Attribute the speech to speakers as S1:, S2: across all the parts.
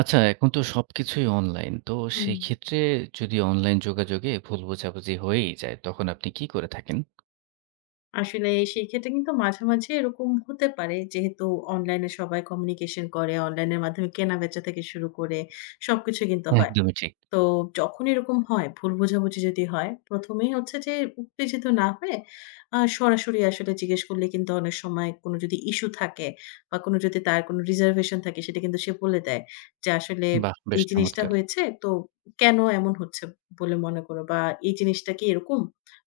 S1: আচ্ছা, এখন তো সবকিছুই অনলাইন। তো
S2: হুম।
S1: সেক্ষেত্রে, যদি অনলাইন যোগাযোগে ভুল বোঝাবুঝি হয়েই যায়, তখন আপনি কী করে থাকেন?
S2: আসেনাই সেই ক্ষেত্রে কিন্তু মাঝামাঝি এরকম হতে পারে, যেহেতু অনলাইন এ সবাই কমিউনিকেশন করে, অনলাইনের মাধ্যমে কেনা-বেচা থেকে শুরু করে সবকিছু কিন্তু হয়।
S1: একদমই ঠিক।
S2: তো যখন এরকম হয় ভুল বোঝাবুঝি যদি হয়, প্রথমেই হচ্ছে যে উত্তেজিত না হয়ে, আ সরাসরি আসলে জিজ্ঞেস করলে কিন্তু অনেক সময় কোনো যদি ইশ্যু থাকে বা কোনো যদি তার কোন রিজার্ভেশন থাকে সেটা কিন্তু সে বলে দেয়, যে আসলে
S1: বাহ! বেশ
S2: এই জিনিসটা
S1: চমৎকার।
S2: হয়েছে তো কেন এমন হচ্ছে? বলে মনে কর বা এই জিনিসটা কি এরকম?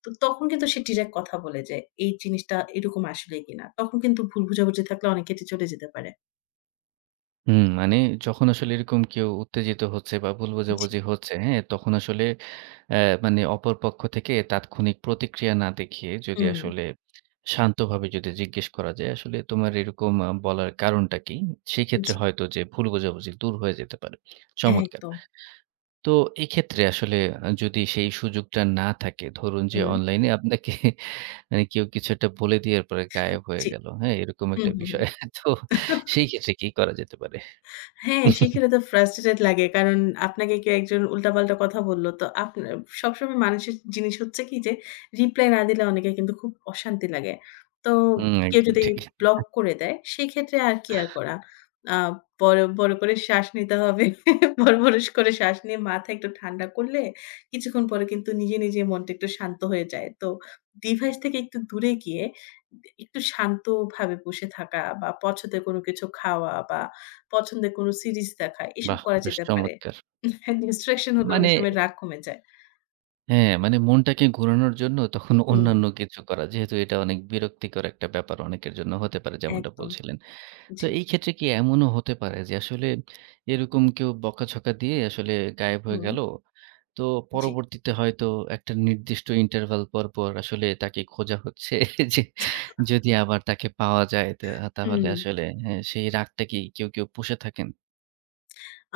S2: তো তখন কিন্তু সে ডিরেক্ট কথা বলে যে, এই জিনিসটা এরকম আসলে কিনা তখন কিন্তু ভুল বোঝাবুঝি থাকলে অনেক ক্ষেত্রে চটে যেতে পারে।
S1: হুম, মানে যখন আসলে এরকম কেউ উত্তেজিত হচ্ছে বা ভুল
S2: জি।
S1: বোঝাবুঝি হচ্ছে, হ্যাঁ? তখন আসলে অ্যা মানে অপর পক্ষ থেকে তাৎক্ষণিক প্রতিক্রিয়া না দেখিয়ে যদি
S2: হুম।
S1: আসলে শান্তভাবে যদি জিজ্ঞেস করা যায়, "আসলে তোমার এরকম আ বলার কারণটা কী?" সেইক্ষেত্রে
S2: জি।
S1: হয়তো যে ভুল বোঝাবুঝি দূর হয়ে যেতে পারে, চমৎকার।
S2: একদম।
S1: তো এক্ষেত্রে আসলে আ যদি সেই সুযোগটা না থাকে ধরুন যে
S2: হুম।
S1: অনলাইনে আপনাকে মানে কেউ কিছু একটা বলে দিয়ার পরে গায়েব হয়ে
S2: জি
S1: গেল হ্যাঁ এরকম
S2: হুম,
S1: একটা
S2: হুম।
S1: বিষয়। তো সেই কেসে কি করা যেতে পারে?
S2: হ্যাঁ, শিখলে তো frustrated লাগে। কারণ আপনাকে কেউ একজন উল্টা-পাল্টা কথা বলল। তো আপনা সবসময় মানুষের জিনিস হচ্ছে কি? যে, রিপ্লাই না দিলে অনেকে কিন্তু খুব অশান্তি লাগে তো
S1: হুম
S2: কেউ
S1: একদম
S2: যদি
S1: ঠি।
S2: ব্লক করে দেয়, সেক্ষেত্রে আর কি আর করা। আ বড়, বড় করে শ্বাস নিতে হবে। বড়, বড় করে শ্বাস নিয়ে মাথা একটু ঠান্ডা করলে কিছুক্ষণ পরে কিন্তু নিজে, নিজে মনটা একটু শান্ত হয়ে যায়। তো ডিভাইস থেকে একটু দূরে গিয়ে দ একটু শান্তভাবে বসে থাকা বা পছন্দের কোন কিছু খাওয়া বা পছন্দের কোন সিরিজ দেখা এসব
S1: বাহ!
S2: করা
S1: বেশ
S2: যেতে পারে
S1: চমৎকার।
S2: [unintelligible] instruction হলে অনেক
S1: মানে
S2: সময় রাগ কমে যায়।
S1: হ্যাঁ, মানে মনটাকে ঘোরানোর জন্য তখন
S2: হুম।
S1: অন্যান্য কিছু করা। যেহেতু এটা অনেক বিরক্তিকর একটা ব্যাপার অনেকের জন্য হতে পারে যেমনটা
S2: একদম,
S1: বলছিলেন। তো
S2: জি।
S1: এই ক্ষেত্রে কি এমনও হতে পারে যে আসলে এরকম কেউ বকাঝকা দিয়ে আসলে গায়েব হয়ে
S2: হুম।
S1: গেল। তো
S2: জি।
S1: পরবর্তীতে হয়তো একটা নির্দিষ্ট ইন্টারভাল পরপর আসলে তাকে খোঁজা হচ্ছে যে যদি আবার তাকে পাওয়া যায় তো তাহলে
S2: হুম।
S1: আসলে হ্যাঁ, সেই রাগটা কি কেউ, কেউ পুষে থাকেন?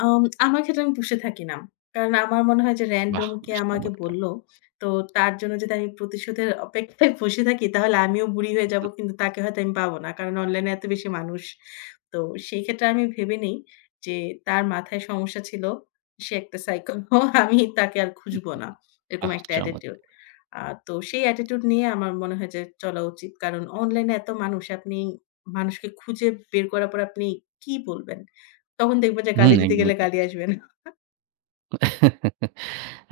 S2: আম আমার ক্ষেত্রে আমি পুষে থাকি না। কারণ আমার মনে হয় যে,
S1: বাহ!
S2: রেন্ডম কে
S1: বেশ
S2: আমাকে
S1: চমৎকার।
S2: বলল তো তার জন্য যদি আমি প্রতিশোধের অপেক্ষায় বসে থাকি তাহলে আমিও বুড়ি হয়ে যাব।
S1: হুম।
S2: কিন্তু তাকে হয়তো আমি পাবো না কারণ অনলাইনে এত বেশি মানুষ। তো সেই ক্ষেত্রে আমি ভেবে নেই যে তার মাথায় সমস্যা ছিল। সে একটা সাইকেল হ্যাঁ, আমি তাকে আর
S1: হুম, হুম,
S2: খুঁজবো না।
S1: হুম,
S2: এরকম
S1: বাহ!
S2: একটা
S1: চমৎকার।
S2: অ্যাটিটিউড। আ তো সেই অ্যাটিটিউড নিয়ে আমার মনে হয় যে চলা উচিত। কারণ অনলাইনে এত মানুষ আপনি মানুষকে খুঁজে বের করার পর আপনি কি বলবেন? তখন দেখব যে
S1: হুম,
S2: গালি দিতে
S1: একদমই
S2: গেলে
S1: ঠিক।
S2: গালি আসবে না।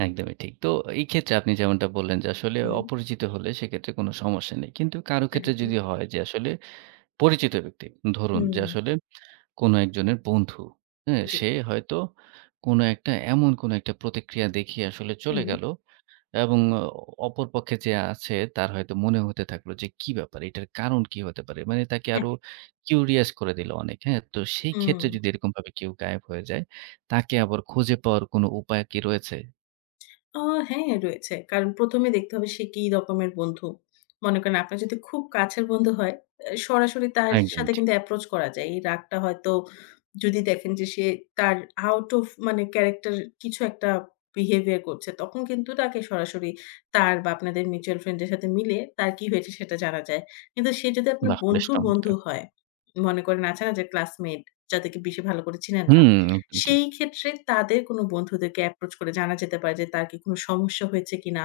S1: একদমই ঠিক, তো এইক্ষেত্রে আপনি যেমনটা বললেন যে আসলে
S2: হুম।
S1: অপরিচিত হলে সেক্ষেত্রে কোন সমস্যা নেই। কিন্তু কারো ক্ষেত্রে
S2: একদম।
S1: যদি হয় যে, আসলে পরিচিত ব্যক্তি ধরুন যে
S2: হুম।
S1: আসলে কোন একজনের বন্ধু, হ্যাঁ
S2: জি।
S1: সে হয়তো কোনো একটা এমন কোনো একটা প্রতিক্রিয়া দেখিয়ে আসলে চলে
S2: হুম।
S1: গেল এবং অপর পক্ষে যে আছে তার হয়তো মনে হতে থাকলো যে কি ব্যাপার। এটার কারণ কী হতে পারে। মানে তাকে
S2: হ্যাঁ।
S1: আরো কিউরিয়াস করে দিল অনেক হ্যাঁ, তো সেই ক্ষেত্রে
S2: হুম।
S1: যদি এরকমভাবে কেউ গায়েব হয়ে যায় তাকে আবার খুঁজে পাওয়ার কোন উপায় কি রয়েছে?
S2: ও! হ্যাঁ রয়েছে। কারণ এ দেখতে হবে সে কি রকমের বন্ধু। মনে করেন আপনার যদি খুব কাছের বন্ধু হয়, অ্যা সরাসরি তার
S1: একদম
S2: সাথে
S1: ঠিক।
S2: কিন্তু এপ্রোচ করা যায়। এই রাগটা হয়তো যদি দেখেন যে সে তার আউট ওফ মানে ক্যারাক্টার কিছু একটা বিহেভিয়ার করছে তখন কিন্তু তাকে সরাসরি তার বা আপনাদের মিউচুয়াল ফ্রেন্ড এর সাথে মিলে তার কী হয়েছে সেটা জানা যায়। কিন্তু সে যদি আপনার
S1: বাহ বেশ
S2: বন্ধুর বন্ধু
S1: চমৎকার!
S2: হয়, মনে করেন আছে না যে ক্লাসমেট যাদেরকে বেশি ভালো করে চিনেন না।
S1: হুম, একদম ঠিক।
S2: সেই ক্ষেত্রে তাদের কোন বন্ধুদেরকে এপ্রোচ করে জানা যেতে পারে যে তার কি কোন সমস্যা হয়েছে কিনা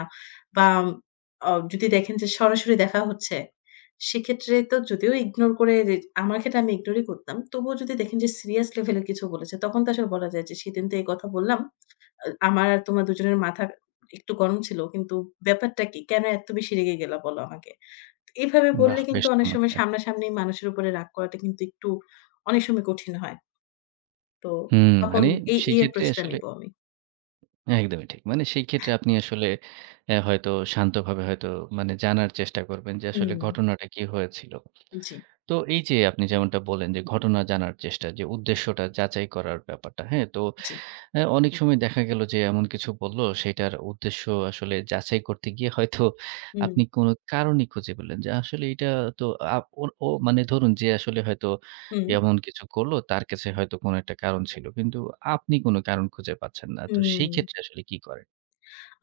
S2: বা অ যদি দেখেন যে সরাসরি দেখা হচ্ছে, সেক্ষেত্রে তো যদিও ইগনোর করে আমার ক্ষেত্রে আমি ইগনোরই করতাম। তবুও যদি দেখেন যে সিরিয়াস লেভেলে কিছু বলেছে তখন তো আসলে বলা যায় যে সেদিন তো এই কথা বললাম। আমার আর তোমার ২ জনের মাথা একটু গরম ছিল। কিন্তু ব্যাপারটা কী? কেন এত বেশি রেগে গেলা বলো আমাকে। এভাবে বললে
S1: বাহ
S2: কিন্তু
S1: বেশ
S2: অনেক সময়
S1: চমৎকার!
S2: সামনাসামনি মানুষের উপরে রাগ করাটা কিন্তু একটু অনেক সময় কঠিন হয়। তো
S1: হুম
S2: তখন
S1: মানে
S2: এই, এই
S1: সেক্ষেত্রে
S2: এপ্রোচ টা
S1: আসলে
S2: নিবো আমি।
S1: একদমই ঠিক। মানে সেই ক্ষেত্রে আপনি আসলে এ হয়তো শান্তভাবে হয়তো মানে জানার চেষ্টা করবেন যে আসলে
S2: উম।
S1: ঘটনাটা কী হয়েছিল।
S2: জী।
S1: তো এই যে আপনি যেমনটা বলেন যে ঘটনা জানার চেষ্টা যে উদ্দেশ্যটা যাচাই করার ব্যাপারটা। হ্যাঁ, তো
S2: জী।
S1: এ অনেক সময় দেখা গেল যে এমন কিছু বলল সেটার উদ্দেশ্য আসলে যাচাই করতে গিয়ে হয়তো
S2: হুম।
S1: আপনি কোন কারণই খুঁজে পেলেন। যে আসলে এটা তো আ ও ও মানে ধরুন যে আসলে হয়তো
S2: হুম।
S1: এমন কিছু করল তার কাছে হয়তো কোন একটা কারণ ছিল। কিন্তু আপনি কোন কারণ খুঁজে পাচ্ছেন না। তো সেই
S2: উম।
S1: ক্ষেত্রে আসলে কী করেন?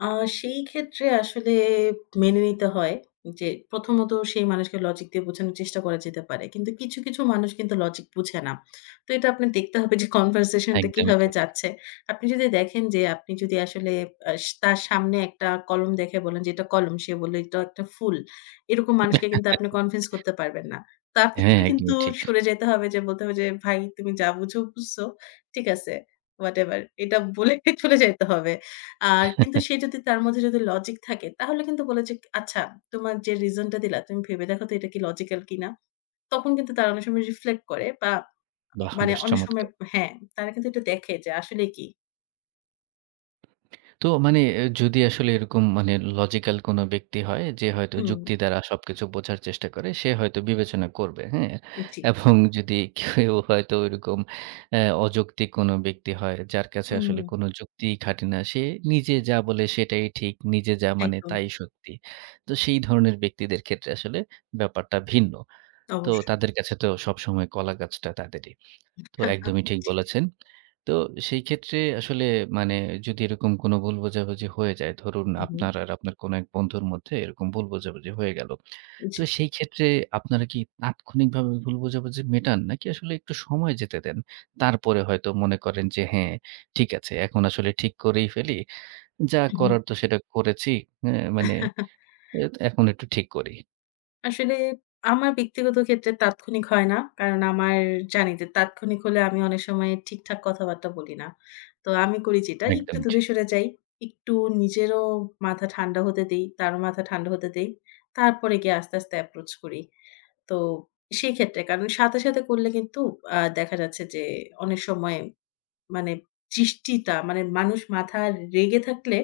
S2: আ সেই ক্ষেত্রে আসলে মেনে নিতে হয়। যে ১ম ত সেই মানুষকে লজিক দিয়ে বোঝানোর চেষ্টা করা যেতে পারে। কিন্তু কিছু, কিছু মানুষ কিন্তু লজিক বুঝে না। তো এটা আপনার দেখতে হবে যে কনভারসেশন টা
S1: একদমই
S2: কিভাবে
S1: ঠিক।
S2: যাচ্ছে। আপনি যদি দেখেন যে, আপনি যদি আসলে আ তার সামনে একটা কলম দেখে বলেন যে "এটা কলম। সে বলল এটা একটা ফুল।" এরকম মানুষকে কিন্তু আপনি কনভিন্স করতে পারবেন না। তার
S1: হ্যাঁ,
S2: কিন্তু
S1: একদমই ঠিক।
S2: সরে যাইতে হবে যে বলতে হবে যে "ভাই তুমি যা বুঝো বুঝছো, ঠিক আছে। ওয়াটেভার" এটা বলে চলে যাইতে হবে। আর কিন্তু সে যদি তার মধ্যে যদি লজিক থাকে তাহলে কিন্তু বলে যে "আচ্ছা তোমার যে রিজন টা দিলা তুমি ভেবে দেখো তো এটা কি লজিক্যাল কিনা?" তখন কিন্তু তারা অনেক সময় রিফ্লেক্ট করে বা
S1: বাহ!
S2: মানে
S1: বেশ
S2: অনেক সময়
S1: চমৎকার।
S2: হ্যাঁ, তারা কিন্তু এটা দেখে যে আসলে কী?
S1: তো মানে যদি আসলে এরকম মানে লজিক্যাল কোনো ব্যক্তি হয় যে, হয়তো
S2: হুম।
S1: যুক্তি দ্বারা সবকিছু বোঝার চেষ্টা করে, সে হয়তো বিবেচনা করবে, হ্যাঁ
S2: জি।
S1: এবং যদি কেউ হয়তো ওরকম অ্যা অযৌক্তিক কোন ব্যক্তি হয় যার কাছে আসলে
S2: উহুম।
S1: কোন যুক্তিই খাটে না। সে নিজে যা বলে সেটাই ঠিক। নিজে যা মানে
S2: একদম।
S1: তাই শক্তি। তো সেই ধরনের ব্যক্তিদের ক্ষেত্রে আসলে ব্যাপারটা ভিন্ন। তো
S2: অবশ্যই।
S1: তাদের কাছে তো সবসময় কলাগাছটা তাদেরই। তো একদমই ঠিক
S2: জি।
S1: বলেছেন। তো সেই ক্ষেত্রে আসলে মানে যদি এরকম কোন ভুল বোঝাবুঝি হয়ে যায় ধরুন
S2: উহুম।
S1: আপনার আর আপনার কোন এক বন্ধুর মধ্যে এরকম ভুল বোঝাবুঝি হয়ে গেল। তো
S2: জি।
S1: সেই ক্ষেত্রে আপনারা কি তাৎক্ষণিকভাবে ভুল বোঝাবুঝি মেটান নাকি আসলে একটু সময় যেতে দেন? তারপরে হয়তো মনে করেন যে হ্যাঁ, ঠিক আছে। এখন আসলে ঠিক করেই ফেলি। যা
S2: উহুম।
S1: করার তো সেটা করেছি। আ মানে অইত এখন একটু ঠিক করি।
S2: আসলে আমার ব্যক্তিগত ক্ষেত্রে তাৎক্ষণিক হয় না। কারণ আমার জানি যে তাৎক্ষণিক হলে আমি অনেক সময় ঠিকঠাক কথাবার্তা বলি না। তো আমি করি যেটা একটু
S1: একদমই
S2: দূরে
S1: ঠিক।
S2: সরে যাই, একটু নিজেরও মাথা ঠান্ডা হতে দেই, তারও মাথা ঠান্ডা হতে দেই তারপরে গিয়ে আস্তে, আস্তে approach করি। তো সেই ক্ষেত্রে কারণ সাথে, সাথে করলে কিন্তু আ দেখা যাচ্ছে যে অনেক সময় মানে জিসটিতা মানে মানুষ মাথা রেগে থাকলে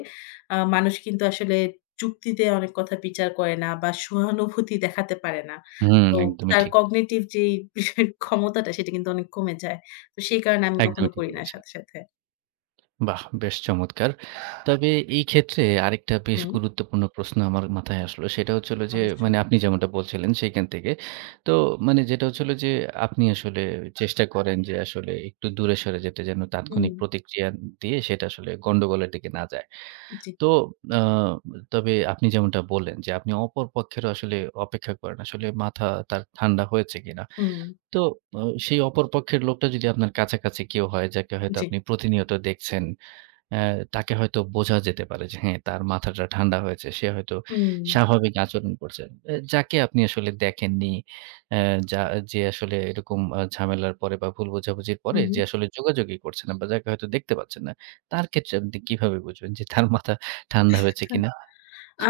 S2: আ মানুষ কিন্তু আসলে যুক্তিতে অনেক কথা বিচার করে না বা সহানুভূতি দেখাতে পারে না।
S1: হুম,
S2: তো
S1: একদমই
S2: তার
S1: ঠিক।
S2: cognitive যেই বিষয়ের ক্ষমতাটা সেটা কিন্তু অনেক কমে যায়। তো সেই কারণে আমি কখনো
S1: একদমই ঠিক
S2: করি না
S1: বলেছেন।
S2: সাথে, সাথে।
S1: বাহ! বেশ চমৎকার। তবে এই ক্ষেত্রে আরেকটা বেশ
S2: হুম।
S1: গুরুত্বপূর্ণ প্রশ্ন আমার মাথায় আসলো সেটা হচ্ছে হলো যে
S2: অবশ্যই।
S1: মানে আপনি যেমনটা বলছিলেন সেইখান থেকে। তো মানে যেটা হচ্ছে হলো যে আপনি আসলে চেষ্টা করেন যে আসলে একটু দূরে সরে যেতে যেন
S2: হুম।
S1: তাৎক্ষণিক প্রতিক্রিয়া দিয়ে সেটা আসলে গন্ডগোলের দিকে না যায়।
S2: জি।
S1: তো আ তবে আপনি যেমনটা বললেন যে আপনি অপর পক্ষেরও আসলে অপেক্ষা করেন আসলে মাথাটা তার ঠান্ডা হয়েছে কিনা।
S2: হুম।
S1: তো ও সেই অপর পক্ষের লোকটা যদি আপনার কাছাকাছি কেউ হয় যাকে হয়তো
S2: জি।
S1: আপনি প্রতিনিয়ত দেখছেন, আ তাকে হয়তো বোঝা যেতে পারে যে হ্যাঁ, তার মাথাটা ঠান্ডা হয়েছে সে হয়তো
S2: হুম।
S1: স্বাভাবিক আচরণ করছে। এ যাকে আপনি আসলে দেখেননি, অ্যা যা যে আসলে এরকম আ ঝামেলার পরে বা ভুল বোঝাবুঝির
S2: হুম,
S1: পরে যে
S2: হুম।
S1: আসলে যোগাযোগই করছে না বা যাকে হয়তো দেখতে পাচ্ছেন না। তার ক্ষেত্রে আপনি কিভাবে বুঝবেন যে তার মাথা ঠান্ডা হয়েছে কিনা?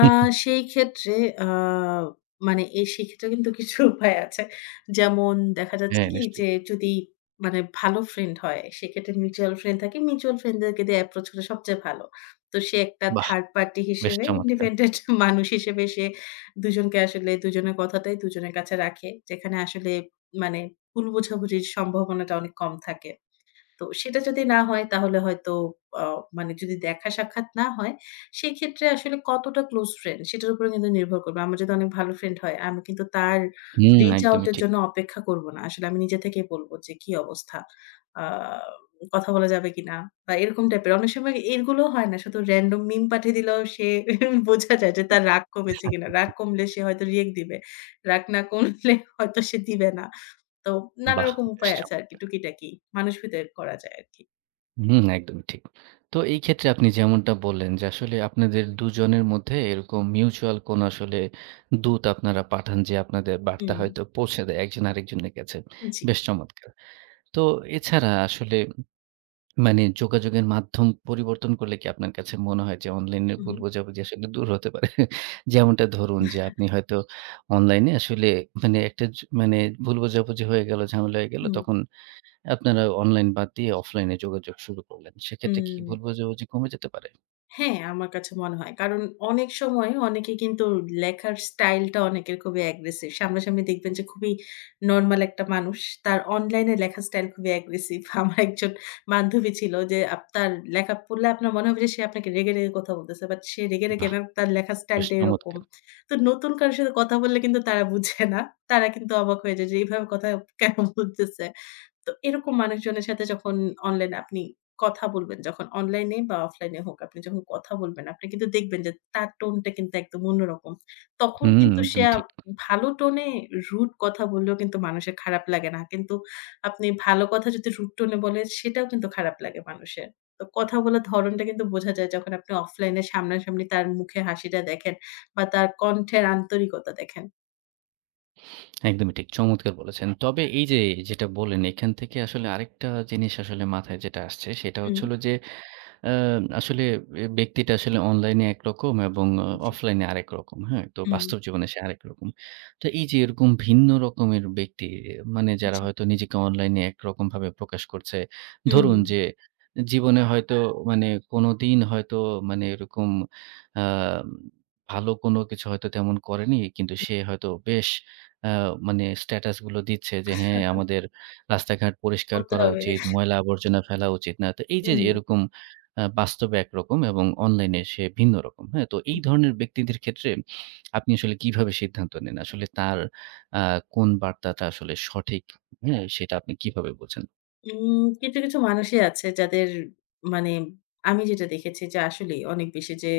S2: আ সেই ক্ষেত্রে আ মানে এ সেক্ষেত্রেও কিন্তু কিছু উপায় আছে। যেমন দেখা যাচ্ছে
S1: হ্যাঁ
S2: কি
S1: নিশ্চয়ই।
S2: যে যদি মানে ভালো ফ্রেন্ড হয়, সেক্ষেত্রে মিউচুয়াল ফ্রেন্ড থাকে। মিউচুয়াল ফ্রেন্ড দেরকে দিয়ে approach হলে সবচেয়ে ভালো। তো সে একটা
S1: বাহ!
S2: থার্ড পার্টি
S1: বেশ
S2: হিসেবে
S1: চমৎকার!
S2: ইন্ডিপেন্ডেন্ট মানুষ হিসেবে সে দুজনকে আসলে দুজনের কথাটাই দুজনের কাছে রাখে। যেখানে আসলে মানে ভুল বোঝাবুঝির সম্ভাবনাটা অনেক কম থাকে। তো সেটা যদি না হয় তাহলে হয়তো অ মানে যদি দেখা সাক্ষাৎ না হয়, সেক্ষেত্রে আসলে কতটা ক্লোজ ফ্রেন্ড সেটার উপরে কিন্তু নির্ভর করবে। আমার যদি অনেক ভালো ফ্রেন্ড হয় আমি কিন্তু তার
S1: হুম,
S2: reach out
S1: একদমই
S2: এর
S1: ঠিক।
S2: জন্য অপেক্ষা করব না, আসলে আমি নিজে থেকেই বলব যে কি অবস্থা? আ কথা বলা যাবে কিনা? বা এরকম টাইপের অনেক সময় এর গুলোও হয় না শুধু random meme পাঠিয়ে দিলেও সে বোঝা যায় যে তার রাগ কমেছে কিনা। রাগ কমলে সে হয়তো react দিবে, রাগ না কমলে হয়তো সে দিবে না। তো নানা
S1: বাহ!
S2: রকম
S1: বেশ
S2: উপায় আছে আরকি
S1: চমৎকার!
S2: টুকিটাকি। মানুষ ভিতরে করা যায় আরকি।
S1: হুম, একদমই ঠিক। তো এই ক্ষেত্রে আপনি যেমনটা বললেন, যে আসলে আপনাদের ২ জনের মধ্যে এরকম মিউচুয়াল কোন আসলে দূত আপনারা পাঠান। যে আপনাদের বার্তা
S2: হম।
S1: হয়তো পৌঁছে দেয় একজন আরেকজনের কাছে।
S2: জি।
S1: বেশ চমৎকার। তো, এছাড়া আসলে মানে যোগাযোগের মাধ্যম পরিবর্তন করলে কি আপনার কাছে মনে হয় যে অনলাইনে ভুল
S2: উহুম।
S1: বোঝাবুঝি আসলে দূর হতে পারে? যেমনটা ধরুন যে, আপনি হয়তো অনলাইনে আসলে মানে একটা ছু মানে ভুল বোঝাবুঝি হয়ে গেল, ঝামেলা হয়ে গেল।
S2: হুম।
S1: তখন আপনারা অনলাইন বাদ দিয়ে অফলাইন এ যোগাযোগ শুরু করলেন। সেক্ষেত্রে কি
S2: হুম।
S1: ভুল বুঝা বুঝি কমে যেতে পারে?
S2: হ্যাঁ, আমার কাছে মনে হয়। কারণ অনেক সময় অনেকে কিন্তু লেখার স্টাইল টা অনেকের খুবই অ্যাগ্রেসিভ। সামনাসামনি দেখবেন যে খুবই নরমাল একটা মানুষ। তার অনলাইনে লেখার স্টাইল খুবই অ্যাগ্রেসিভ। আমার একজন বান্ধবী ছিল যে আপনার লেখা পড়লে আপনার মনে হবে যে সে আপনাকে রেগে, রেগে কথা বলতেছে। বাট সে রেগে রেগে
S1: বাহ!
S2: না, তার লেখার স্টাইল
S1: বেশ
S2: টা এরকম।
S1: চমৎকার।
S2: তো নতুন কারোর সাথে কথা বললে কিন্তু তারা বুঝে না। তারা কিন্তু অবাক হয়ে যায়। যে এইভাবে কথা কেন বলতেছে? তো এরকম মানুষজনের সাথে যখন অনলাইন এ আপনি কথা বলবেন। যখন অনলাইনে বা অফলাইন এ হোক, আপনি যখন কথা বলবেন। আপনি কিন্তু দেখবেন যে, তার টোন টা কিন্তু একদম অন্যরকম। তখন
S1: হুম,
S2: কিন্তু সে
S1: একদমই
S2: আও
S1: ঠিক।
S2: ভালো টোনে রুড কথা বললেও কিন্তু মানুষের খারাপ লাগে না। কিন্তু আপনি ভালো কথা যদি রুড টোনে বলে সেটাও কিন্তু খারাপ লাগে মানুষের। তো কথা বলার ধরণটা কিন্তু বোঝা যায়। যখন আপনি অফলাইন সামনাসামনি তার মুখে হাসিটা দেখেন বা তার কণ্ঠের আন্তরিকতা দেখেন।
S1: একদমই ঠিক। চমৎকার বলেছেন। তবে এই যে যেটা বলেন এখান থেকে আসলে আরেকটা জিনিস আসলে মাথায় যেটা আসছে সেটা হচ্ছে
S2: হুম।
S1: হল যে অ্যা আসলে অ্যা ব্যক্তিটা আসলে অনলাইনে একরকম এবং অ
S2: জি।
S1: অফলাইনে আরেকরকম। হ্যাঁ? তো
S2: হুম।
S1: বাস্তব জীবনে সে আরেকরকম। তো এই যে এরকম ভিন্ন রকমের ব্যক্তি মানে যারা
S2: জি।
S1: হয়তো নিজেকে অনলাইনে একরকমভাবে প্রকাশ করছে। ধরুন
S2: হুম।
S1: যে জীবনে হয়তো কোনদিন হয়তো মানে এরকম আ ভালো কোনো কিছু হয়তো তেমন করেনি। কিন্তু সে হয়তো বেশ আ মানে স্ট্যাটাস গুলো দিচ্ছে যে, "হ্যাঁ আমাদের রাস্তাঘাট পরিষ্কার
S2: করতে
S1: করা
S2: হবে।
S1: উচিত, ময়লা আবর্জনা ফেলা উচিত না।" তো এইযে যে
S2: হুম।
S1: এরকম আ বাস্তবে একরকম এবং অনলাইনে সে ভিন্নরকম। তো এই ধরনের ব্যক্তিদের ক্ষেত্রে আপনি আসলে কিভাবে সিদ্ধান্ত নেন? আসলে তার আ কোন বার্তাটা আসলে সঠিক, হ্যাঁ? সেটা আপনি কিভাবে বুঝেন?
S2: হুম কিছু, কিছু মানুষই আছে যাদের মানে আমি যেটা দেখেছি যে আসলেই অনেক বেশি যে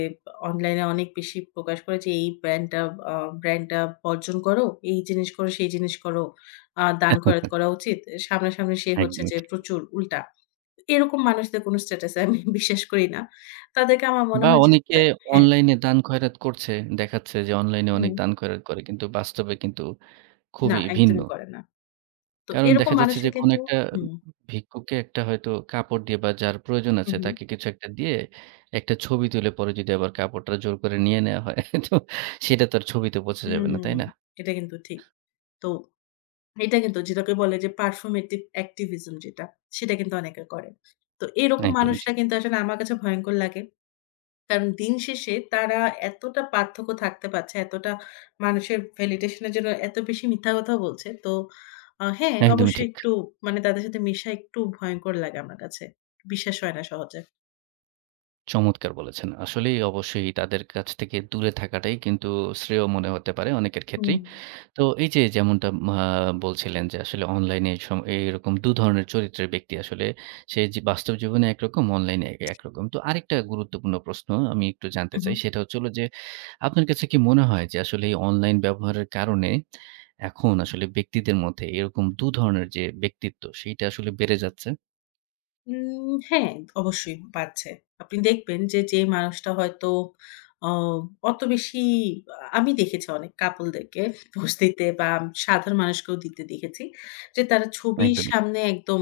S2: অনলাইনে অনেক বেশি প্রকাশ করে যে এই ব্র্যান্ডটা আ ব্র্যান্ড টা বর্জন করো, এই জিনিস করো, সেই জিনিস করো। আ দান খয়রাত করা উচিত। সামনাসামনি সে হচ্ছে
S1: একদমই
S2: যে
S1: ঠিক।
S2: প্রচুর উল্টা। এরকম মানুষদের কোনো স্ট্যাটাসে আমি বিশ্বাস করি না। তাদেরকে আমার মনে
S1: বা
S2: হয় যে
S1: অনেকে
S2: তা হ্যাঁ।
S1: অনলাইনে দান খয়রাত করছে। দেখাচ্ছে যে অনলাইনে অনেক
S2: হুম।
S1: দান খয়রাত করে। কিন্তু বাস্তবে কিন্তু
S2: না,
S1: খুবই ভিন্ন।
S2: একদমই করে না। তো
S1: কারণ
S2: এরকম
S1: দেখা যাচ্ছে যে
S2: মানুষের
S1: কোনো
S2: কিন্তু
S1: একটা উব
S2: হুম।
S1: ভিক্ষুকে একটা হয়তো কাপড় দিয়ে বা যার প্রয়োজন
S2: হু,
S1: আছে
S2: হু।
S1: তাকে কিছু একটা দিয়ে একটা ছবি তুলে পরে যদি আবার কাপড়টা জোর করে নিয়ে নেওয়া হয় হ্যাঁ তো সেটা তো আর ছবিতে বোঝা যাবে না।
S2: হুম।
S1: তাই না?
S2: এটা কিন্তু ঠিক। তো এইটা কিন্তু যেটাকে বলে যে, performative activism যেটা, সেটা কিন্তু অনেকে করে। তো এরকম
S1: একদমই
S2: মানুষরা
S1: ঠিক।
S2: কিন্তু আসলে আমার কাছে ভয়ংকর লাগে। কারণ দিন শেষে তারা এতটা পার্থক্য থাকতে পারছে। এতটা মানুষের ভ্যালিডেশন এর জন্য এত বেশি মিথ্যা কথা বলছে। তো আ হ্যাঁ
S1: একদমই
S2: অবশ্যই
S1: ঠিক।
S2: একটু মানে তাদের সাথে মেশা একটু ভয়ংকর লাগে আমার কাছে। বিশ্বাস হয় না সহজে।
S1: চমৎকার বলেছেন। আসলেই, অবশ্যই তাদের কাছ থেকে দূরে থাকাটাই কিন্তু শ্রেয় মনে হতে পারে অনেকের
S2: হুম।
S1: ক্ষেত্রেই। তো এই যে, যেমনটা মা বলছিলেন যে, আসলে অনলাইনে সম এ এইরকম দুধরনের চরিত্রের ব্যক্তি আসলে। সে যে বাস্তব জীবনে একরকম, অনলাইনে এ একরকম। তো আরেকটা গুরুত্বপূর্ণ প্রশ্ন আমি একটু জানতে
S2: হু,
S1: চাই
S2: হু।
S1: সেটা হচ্ছে হল যে, আপনার কাছে কি মনে হয় যে, আসলে এই অনলাইন ব্যবহারের কারণে এখন আসলে ব্যক্তিদের মধ্যে এরকম দুধরনের যে ব্যক্তিত্ব, সেইটা আসলে বেড়ে যাচ্ছে?
S2: উম হ্যাঁ, অবশ্যই পাচ্ছে। আপনি দেখবেন যে, যে মানুষটা হয়তো অ অত বেশি আ আমি দেখেছি অনেক কাপল দেরকে বস্তিতে বা সাধারণ মানুষকেও দিতে দেখেছি। যে তারা ছবির
S1: একদমই ঠিক।
S2: সামনে একদম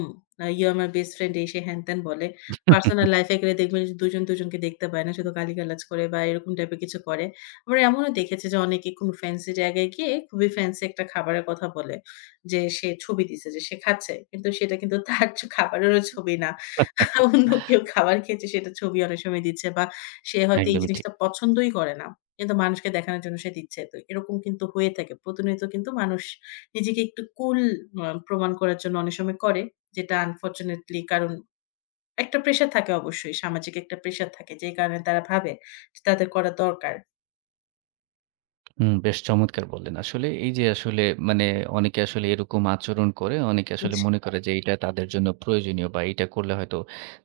S2: 'you are my best friend' এ সে হ্যান-ত্যান বলে। পার্সোনাল লাইফ এ গেলে দেখবেন যে দুজন দুজনকে দেখতে পায় না শুধু গালিগালাজ করে বা এরকম টাইপ এর কিছু করে। আবার এমনও দেখেছি যে, অনেকে খুব ফেন্সি জায়গায় গিয়ে খুবই ফেন্সি একটা খাবারের কথা বলে যে সে ছবি দিছে যে সে খাচ্ছে। কিন্তু সেটা কিন্তু তার জ খাবারেরও ছবি না। অন্য কেউ খাবার খেয়েছে, সেটার ছবি অনেক সময় দিচ্ছে। বা সে হয়তো এই
S1: একদমই ঠিক।
S2: জিনিসটা পছন্দই করে না কিন্তু মানুষকে দেখানোর জন্য সে দিচ্ছে। তো এরকম কিন্তু হয়ে থাকে প্রতিনিয়ত কিন্তু মানুষ নিজেকে একটু কুল আ প্রমাণ করার জন্য অনেক সময় করে। যেটা unfortunately কারণ একটা প্রেশার থাকে অবশ্যই সামাজিক একটা প্রেশার থাকে, যেই কারণে তারা ভাবে তাদের করা দরকার।
S1: হুম, বেশ চমৎকার বললেন। আসলে এই যে আসলে মানে অনেকে আসলে এরকম আচরণ করে, অনেকে আসলে
S2: জি।
S1: মনে করে যে এটা তাদের জন্য প্রয়োজনীয় বা এটা করলে হয়তো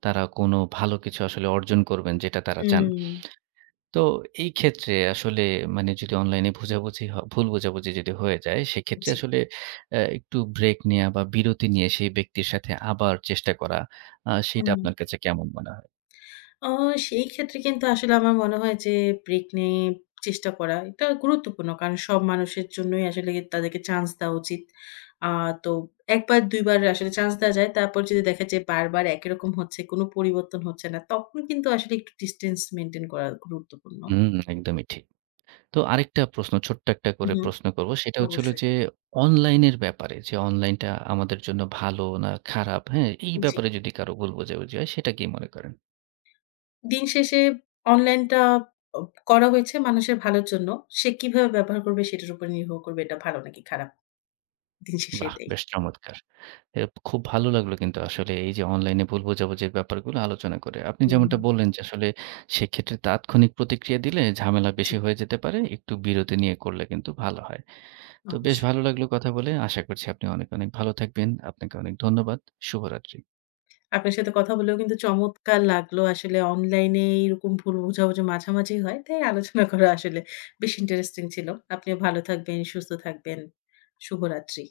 S1: তারা কোনো ভালো কিছু আসলে অর্জন করবেন যেটা তারা চান।
S2: হুম।
S1: তো এই ক্ষেত্রে আসলে মানে যদি অনলাইনে বোঝাবুঝি হ ভুল বোঝাবুঝি যদি হয়ে যায় সেক্ষেত্রে
S2: জি।
S1: আসলে অ্যা একটু ব্রেক নেয়া বা বিরতি নিয়ে সেই ব্যক্তির সাথে আবার চেষ্টা করা আ
S2: হুম।
S1: সেটা আপনার কাছে কেমন মনে হয়?
S2: অ সেই ক্ষেত্রে কিন্তু আসলে আমার মনে হয় যে ব্রেক নিয়ে চেষ্টা করা এটা গুরুত্বপূর্ণ। কারণ সব মানুষের জন্যই আসলে তাদেরকে চান্স দেওয়া উচিত। আ তো ১ বার, ২ বার আসলে চান্স দেয়া যায়। তারপর যদি দেখা যায় বারবার একইরকম হচ্ছে কোন পরিবর্তন হচ্ছে না। তখন কিন্তু আসলে একটু ডিসট্যান্স মেইনটেইন করা গুরুত্বপূর্ণ।
S1: হুম, একদমই ঠিক। তো আরেকটা প্রশ্ন ছোট্ট একটা করে
S2: উহু,
S1: প্রশ্ন করব। সেটা হচ্ছে হল
S2: অবশ্যই।
S1: যে অনলাইনের ব্যাপারে যে অনলাইনটা আমাদের জন্য ভালো না খারাপ, হ্যাঁ? এই
S2: জি।
S1: ব্যাপারে যদি কারো ভুল বোঝাবুঝি হয় সেটা কি মনে করেন?
S2: দিন শেষে অনলাইন টা আ করা হয়েছে মানুষের ভালোর জন্য। সে কিভাবে ব্যবহার করবে সেটার উপর নির্ভর করবে এটা ভালো নাকি খারাপ? দিন শেষে
S1: বাহ!
S2: এটাই।
S1: বেশ চমৎকার। এ খুব ভালো লাগলো কিন্তু আসলে এই যে অনলাইনে বোঝাবুঝির ব্যাপারগুলো আলোচনা করে। আপনি যেমনটা
S2: হুম।
S1: বললেন যে আসলে সেক্ষেত্রে তাৎক্ষণিক প্রতিক্রিয়া দিলে ঝামেলা
S2: জি।
S1: বেশি হয়ে যেতে পারে। একটু বিরতি নিয়ে করলে কিন্তু ভালো হয়। তো বেশ
S2: অবশ্যই।
S1: ভালো লাগলো কথা বলে আশা করছি আপনি অনেক, অনেক ভালো থাকবেন। আপনাকে অনেক ধন্যবাদ। শুভরাত্রি।
S2: আপনার সাথে কথা বলেও কিন্তু চমৎকার লাগলো। আসলে অনলাইন এ এরকম ভুল বোঝাবুঝা মাঝামাঝি হয়। তাই আলোচনা করা আসলে বেশ ইন্টারেস্টিং ছিল। আপনিও ভালো থাকবেন, সুস্থ থাকবেন। শুভরাত্রি।